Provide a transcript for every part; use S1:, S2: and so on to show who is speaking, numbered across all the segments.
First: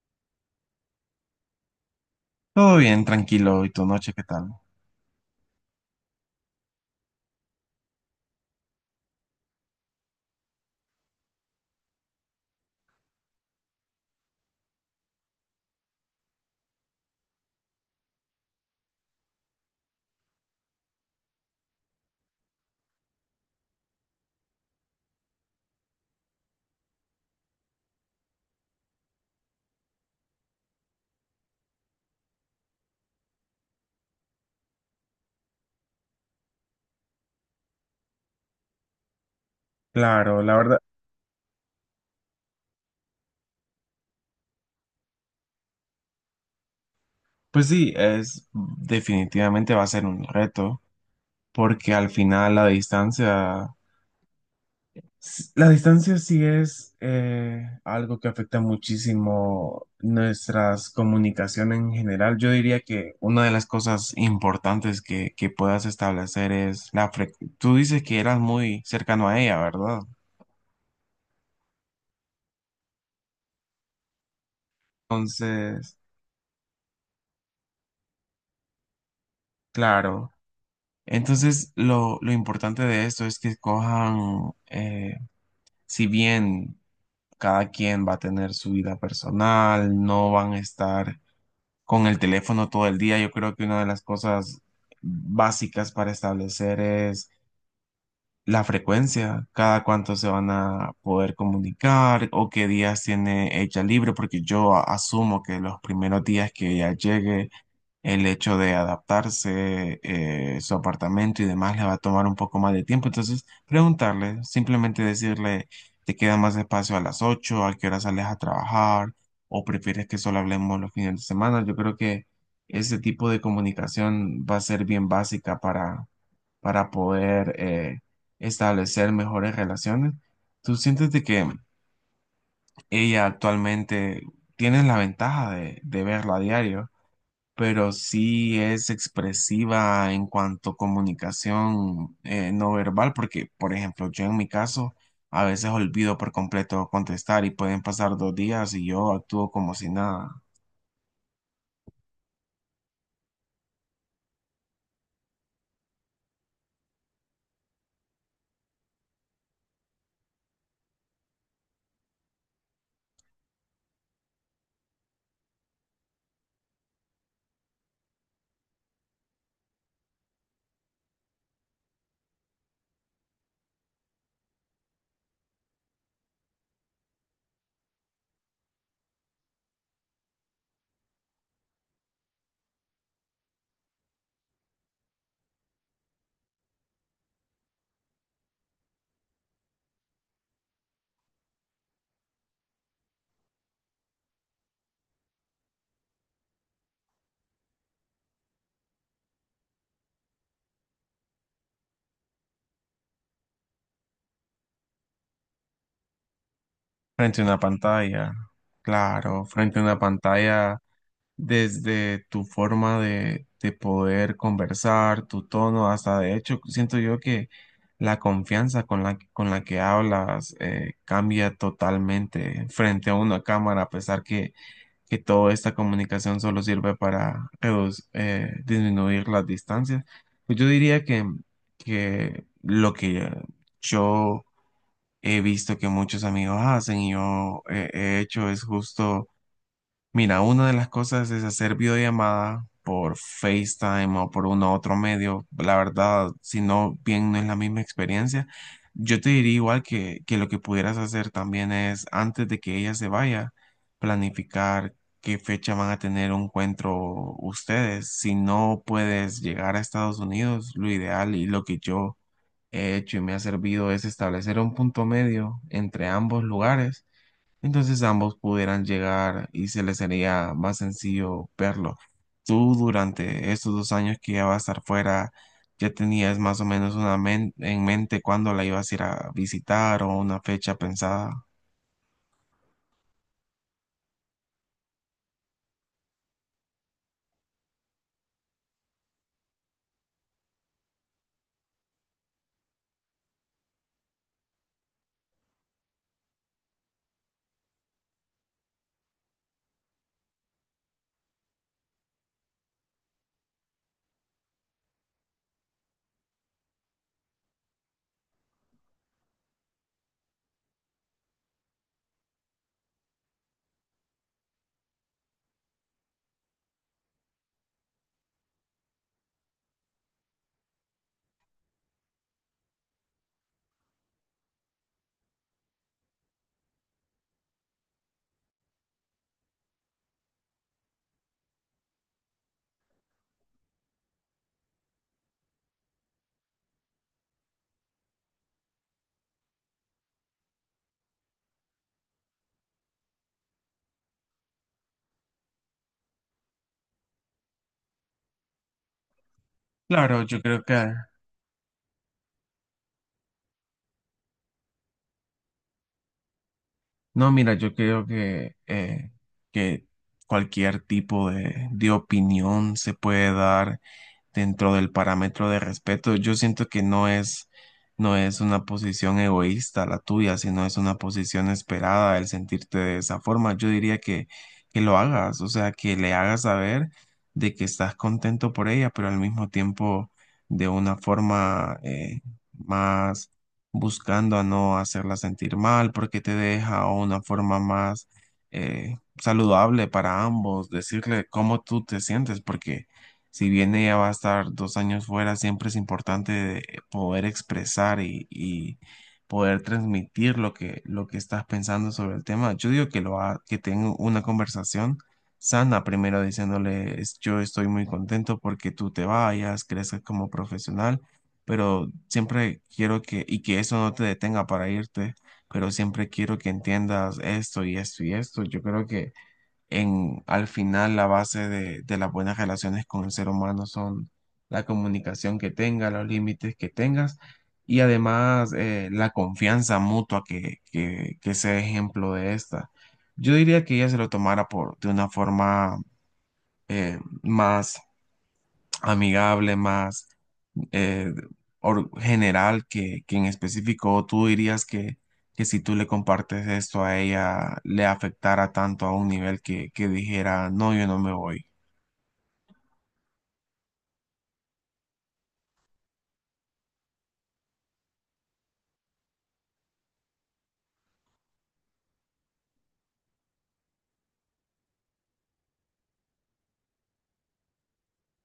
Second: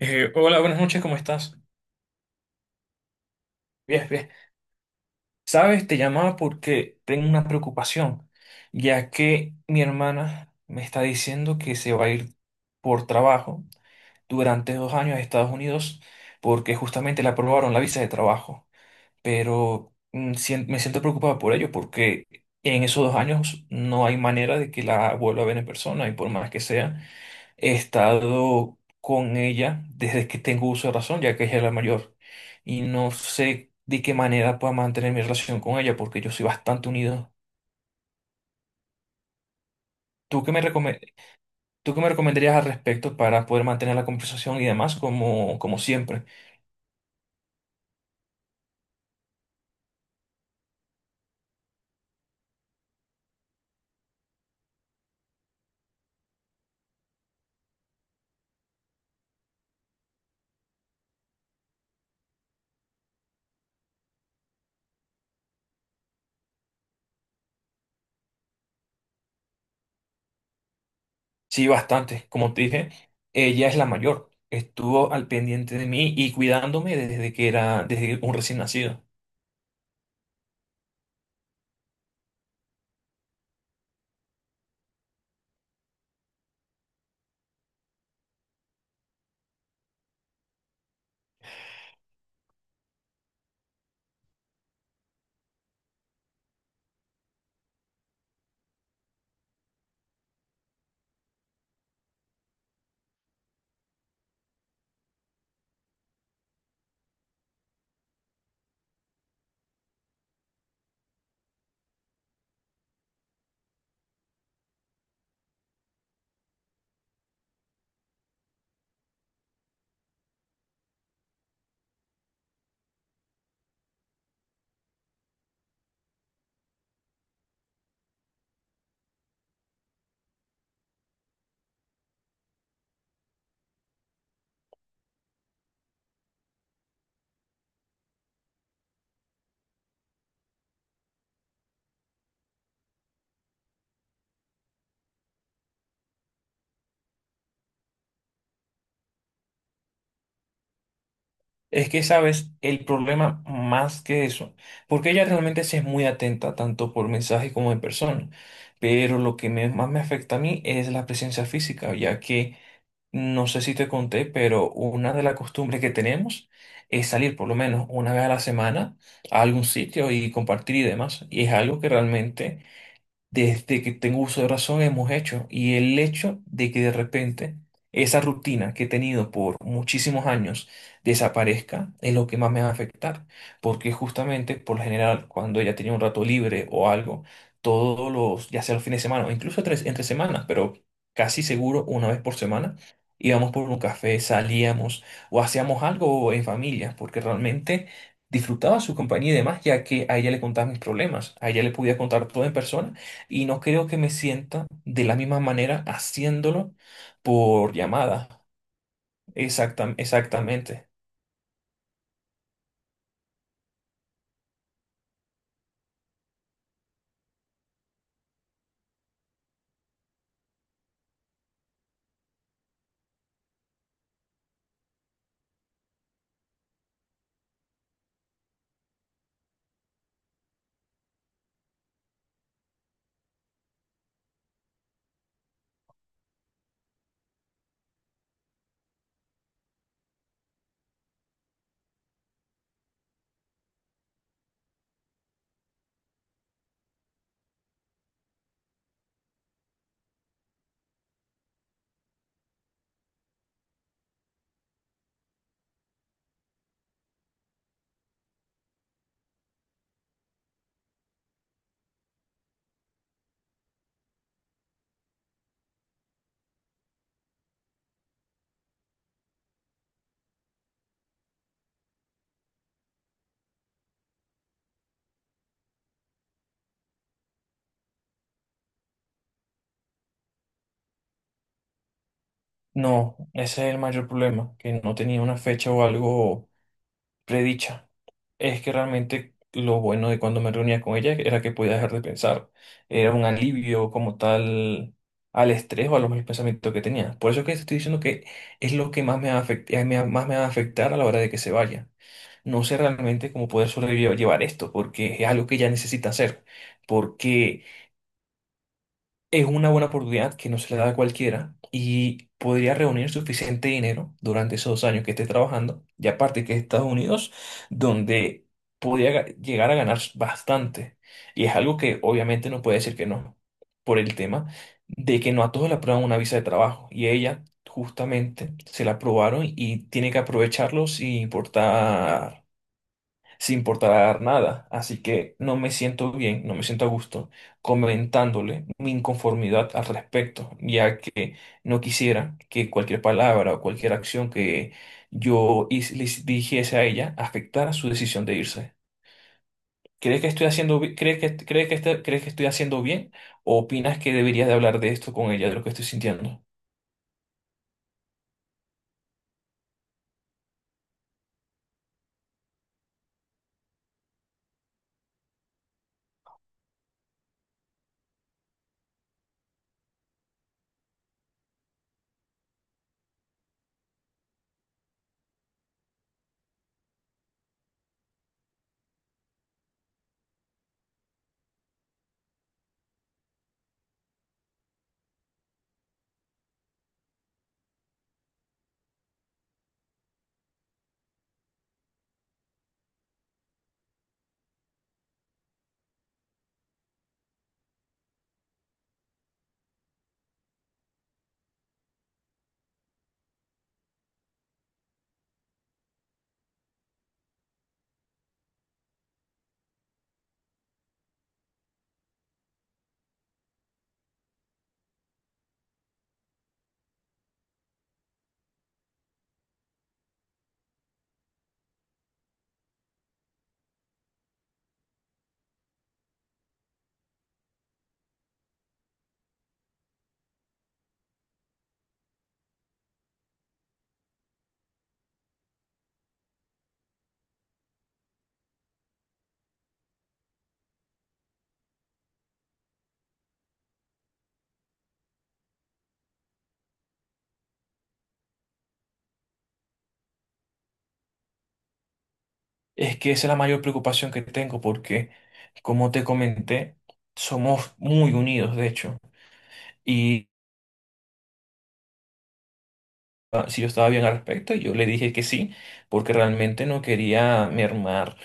S1: Hola, buenas noches, ¿cómo estás?
S2: Todo bien, tranquilo. ¿Y tu
S1: Bien,
S2: noche qué
S1: bien.
S2: tal?
S1: Sabes, te llamaba porque tengo una preocupación, ya que mi hermana me está diciendo que se va a ir por trabajo durante 2 años a Estados Unidos porque justamente le aprobaron la visa de trabajo. Pero me siento preocupado por ello porque en esos 2 años no hay manera de que la vuelva a ver en persona y por más que sea. He estado con ella desde que tengo uso de razón, ya que ella es la mayor. Y no sé de qué manera pueda mantener mi relación con ella, porque yo soy bastante unido.
S2: Claro,
S1: ¿Tú qué
S2: la
S1: me
S2: verdad,
S1: recome- ¿Tú qué me recomendarías al respecto para poder mantener la conversación y demás como siempre?
S2: pues sí, es definitivamente va a ser un reto, porque al final la distancia, la distancia sí es algo que afecta muchísimo nuestras comunicaciones en general. Yo diría que una de las cosas importantes que puedas establecer es la frecuencia. Tú dices que eras muy cercano a ella, ¿verdad?
S1: Sí, bastante. Como te dije, ella es la mayor. Estuvo al pendiente de
S2: Entonces,
S1: mí y cuidándome desde un recién nacido.
S2: claro. Entonces, lo importante de esto es que cojan, si bien cada quien va a tener su vida personal, no van a estar con el teléfono todo el día, yo creo que una de las cosas básicas para establecer es la frecuencia, cada cuánto se van a poder comunicar o qué días tiene ella libre, porque asumo que los primeros días que ella llegue el hecho de adaptarse, su apartamento y demás le va a tomar un poco más de tiempo. Entonces, preguntarle, simplemente decirle, ¿te queda más espacio a las ocho? ¿A qué hora sales a trabajar? ¿O prefieres que solo hablemos los fines de semana? Yo creo que ese tipo de comunicación va a ser bien básica para poder establecer mejores relaciones. ¿Tú sientes de que ella actualmente tiene la ventaja de verla a diario? Pero sí es expresiva en cuanto a comunicación no verbal, porque, por ejemplo, yo en mi caso a veces olvido por completo contestar y pueden pasar dos días y yo actúo como si nada,
S1: Es que, sabes, el problema más que eso, porque ella realmente sí es muy atenta, tanto por mensaje como en persona, pero lo que más me afecta a mí es la presencia física, ya que no sé si te conté, pero una de las costumbres que tenemos es salir por lo menos una vez a la semana a algún sitio y compartir y demás, y es algo que realmente desde que tengo uso de razón hemos hecho. Y el hecho de que de repente esa rutina que he tenido por muchísimos años desaparezca es lo que más me va a afectar. Porque justamente por lo general, cuando ella tenía un rato libre o algo, todos los, ya sea los fines de semana o incluso tres, entre semanas, pero casi seguro una vez por semana. Íbamos por un café, salíamos o hacíamos algo en familia, porque realmente disfrutaba su compañía y demás, ya que a ella le contaba mis problemas, a ella le podía contar todo en persona y no creo que me sienta de la misma manera haciéndolo
S2: frente a una
S1: por
S2: pantalla,
S1: llamada.
S2: claro, frente a una pantalla.
S1: Exactamente.
S2: Desde tu forma de poder conversar, tu tono, hasta de hecho siento yo que la confianza con con la que hablas cambia totalmente frente a una cámara, a pesar que toda esta comunicación solo sirve para disminuir las distancias. Pues yo diría que lo que yo he visto que muchos amigos hacen y yo he hecho es justo. Mira, una de las cosas es hacer videollamada por FaceTime o por uno u otro medio. La verdad, si no, bien no es la misma experiencia. Yo te diría igual que lo que pudieras hacer también es, antes de que ella se vaya, planificar qué fecha van a tener un encuentro ustedes. Si no puedes llegar a Estados Unidos, lo ideal y lo que yo he hecho y me ha servido es establecer un punto medio entre ambos lugares, entonces ambos pudieran llegar y se les sería más sencillo verlo. Tú durante estos dos años que ya vas a estar fuera, ya tenías más o menos en mente cuándo la ibas a ir a visitar o una fecha pensada.
S1: No, ese es el mayor problema, que no tenía una fecha o algo predicha. Es que realmente lo bueno de cuando me reunía con ella era que podía dejar de pensar. Era un alivio como tal al estrés o a los malos pensamientos que tenía. Por eso es que te estoy diciendo que es lo que más me va a más me va a afectar a la hora de que se vaya. No sé realmente cómo poder sobrellevar esto, porque es algo que ya necesita hacer, porque es una buena oportunidad que no se le da a cualquiera y podría reunir suficiente dinero durante esos 2 años que esté trabajando, y aparte que es Estados Unidos, donde podría llegar a ganar bastante. Y es algo que obviamente no puede decir que no, por el tema de que no a todos le aprueban una visa de trabajo, y ella justamente se la aprobaron y tiene que aprovecharlo sin importar nada. Así que no me siento bien, no me siento a gusto comentándole mi inconformidad al respecto, ya que no quisiera que cualquier palabra o cualquier acción que yo le dijese a ella afectara su decisión de irse. ¿Crees
S2: Claro,
S1: que
S2: yo
S1: estoy
S2: creo que...
S1: haciendo, bi- ¿Crees que crees que estoy haciendo bien o opinas que deberías de hablar de esto con ella, de lo que estoy sintiendo?
S2: No, mira, yo creo que cualquier tipo de opinión se puede dar dentro del parámetro de respeto. Yo siento que no es, no es una posición egoísta la tuya, sino es una posición esperada el sentirte de esa forma. Yo diría que lo hagas, o sea, que le hagas saber de que estás contento por ella, pero al mismo tiempo de una forma más buscando a no hacerla sentir mal, porque te deja o una forma más eh, saludable para ambos, decirle cómo tú te sientes, porque si bien ella va a estar dos años fuera, siempre es importante de poder expresar y poder transmitir lo lo que estás pensando sobre el tema. Yo digo que que tengo una conversación sana, primero diciéndole, Yo estoy muy contento porque tú te vayas, crezcas como profesional, pero siempre quiero y que eso no te detenga para irte, pero siempre quiero que entiendas esto y esto y esto. Yo creo que al final la base de las buenas relaciones con el ser humano son la comunicación que tenga, los límites que tengas y además la confianza mutua que sea ejemplo de esta. Yo diría que ella se lo tomara por, de una forma eh, más amigable, más eh, general que en específico tú dirías que si tú le compartes esto a ella le afectara tanto a un nivel que dijera, no, yo no me voy.
S1: Es que esa es la mayor preocupación que tengo porque, como te comenté, somos muy unidos, de hecho. Si yo estaba bien al respecto y yo le dije que sí, porque realmente no quería mermar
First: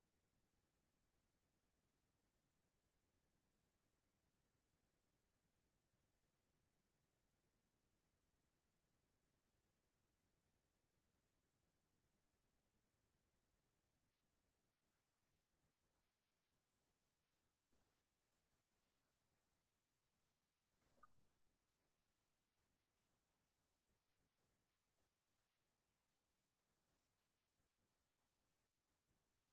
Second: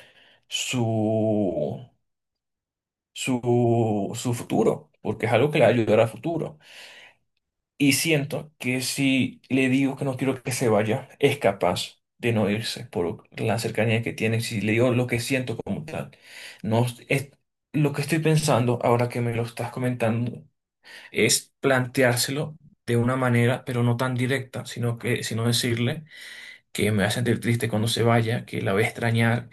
S1: su, su futuro, porque es algo que le va a ayudar a futuro. Y siento que si le digo que no quiero que se vaya, es capaz de no irse por la cercanía que tiene, si le digo lo que siento como tal. No, lo que estoy pensando ahora que me lo estás comentando es planteárselo de una manera, pero no tan directa, sino decirle que me va a sentir triste cuando se vaya, que la voy a extrañar,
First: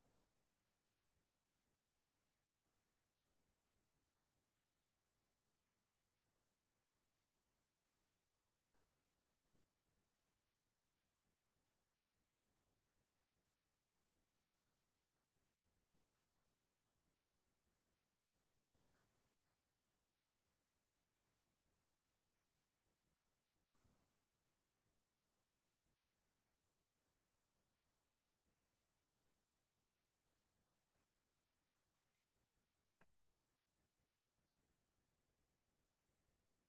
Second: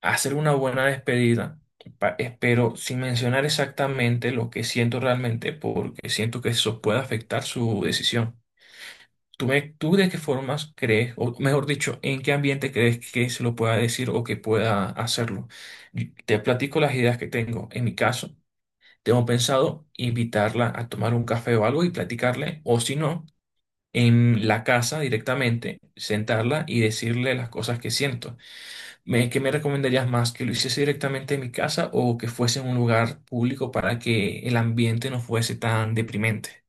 S1: hacer una buena despedida, espero sin mencionar exactamente lo que siento realmente, porque siento que eso puede afectar su decisión. ¿Tú de qué formas crees, o mejor dicho, en qué ambiente crees que se lo pueda decir o que pueda hacerlo? Y te platico las ideas que tengo. En mi caso, tengo pensado invitarla a tomar un café o algo y platicarle, o si no, en la casa directamente, sentarla y decirle las cosas que siento. ¿Qué me recomendarías más? ¿Que lo hiciese directamente en mi casa o que fuese en un lugar público para que el ambiente no fuese tan deprimente?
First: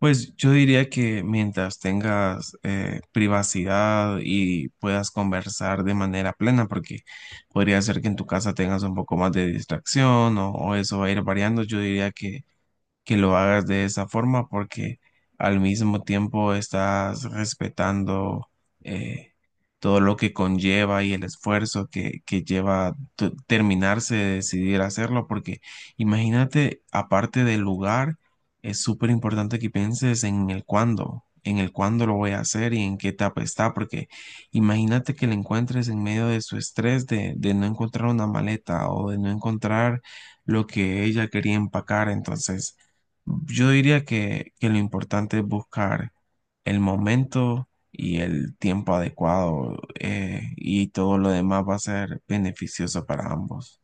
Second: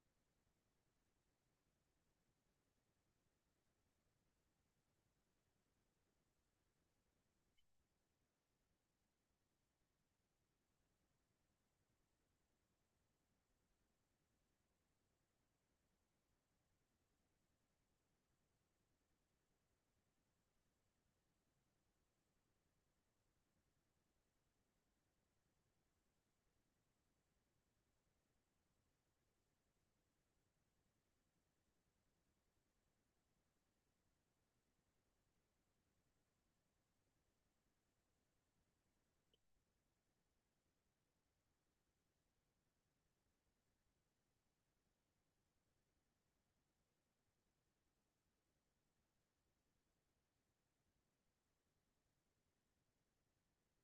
S2: Pues yo diría que mientras tengas privacidad y puedas conversar de manera plena, porque podría ser que en tu casa tengas un poco más de distracción o eso va a ir variando, yo diría que lo hagas de esa forma porque al mismo tiempo estás respetando eh, todo lo que conlleva y el esfuerzo que lleva terminarse de decidir hacerlo porque imagínate, aparte del lugar, es súper importante que pienses en el cuándo, en el cuándo lo voy a hacer y en qué etapa está, porque imagínate que lo encuentres en medio de su estrés de no encontrar una maleta o de no encontrar lo que ella quería empacar, entonces yo diría que lo importante es buscar el momento y el tiempo adecuado y todo lo demás va a ser beneficioso para ambos.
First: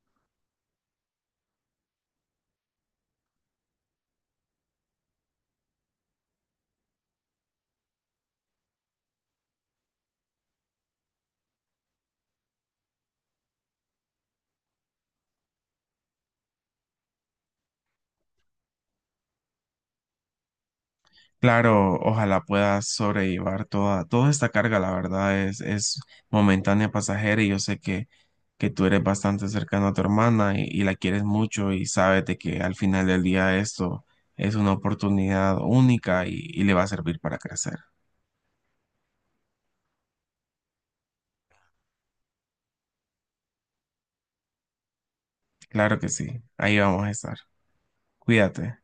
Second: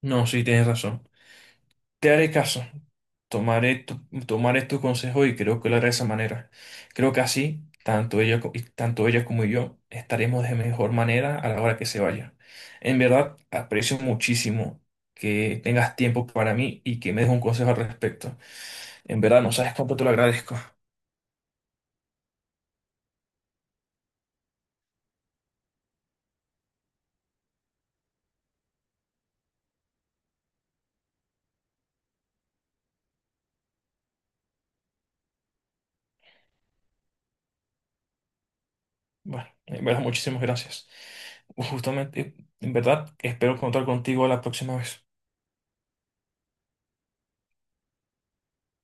S1: No, sí, tienes razón. Te haré caso. Tomaré tu, tomaré tu consejo y creo que lo haré de esa manera. Creo que así, tanto ella como yo estaremos de mejor manera a la hora que se vaya. En verdad, aprecio muchísimo que tengas tiempo para mí y que me des un consejo al respecto. En verdad, no sabes cuánto te lo agradezco.
S2: Claro, ojalá puedas sobrellevar toda, toda esta carga, la verdad es momentánea, pasajera y yo sé que tú eres bastante cercano a tu hermana y la quieres mucho y sabes de que al final del día esto es una oportunidad única y le va a servir para crecer.
S1: Bueno, en verdad, muchísimas gracias. Justamente, en verdad, espero contar contigo la próxima vez.
S2: Claro que sí, ahí vamos a estar. Cuídate.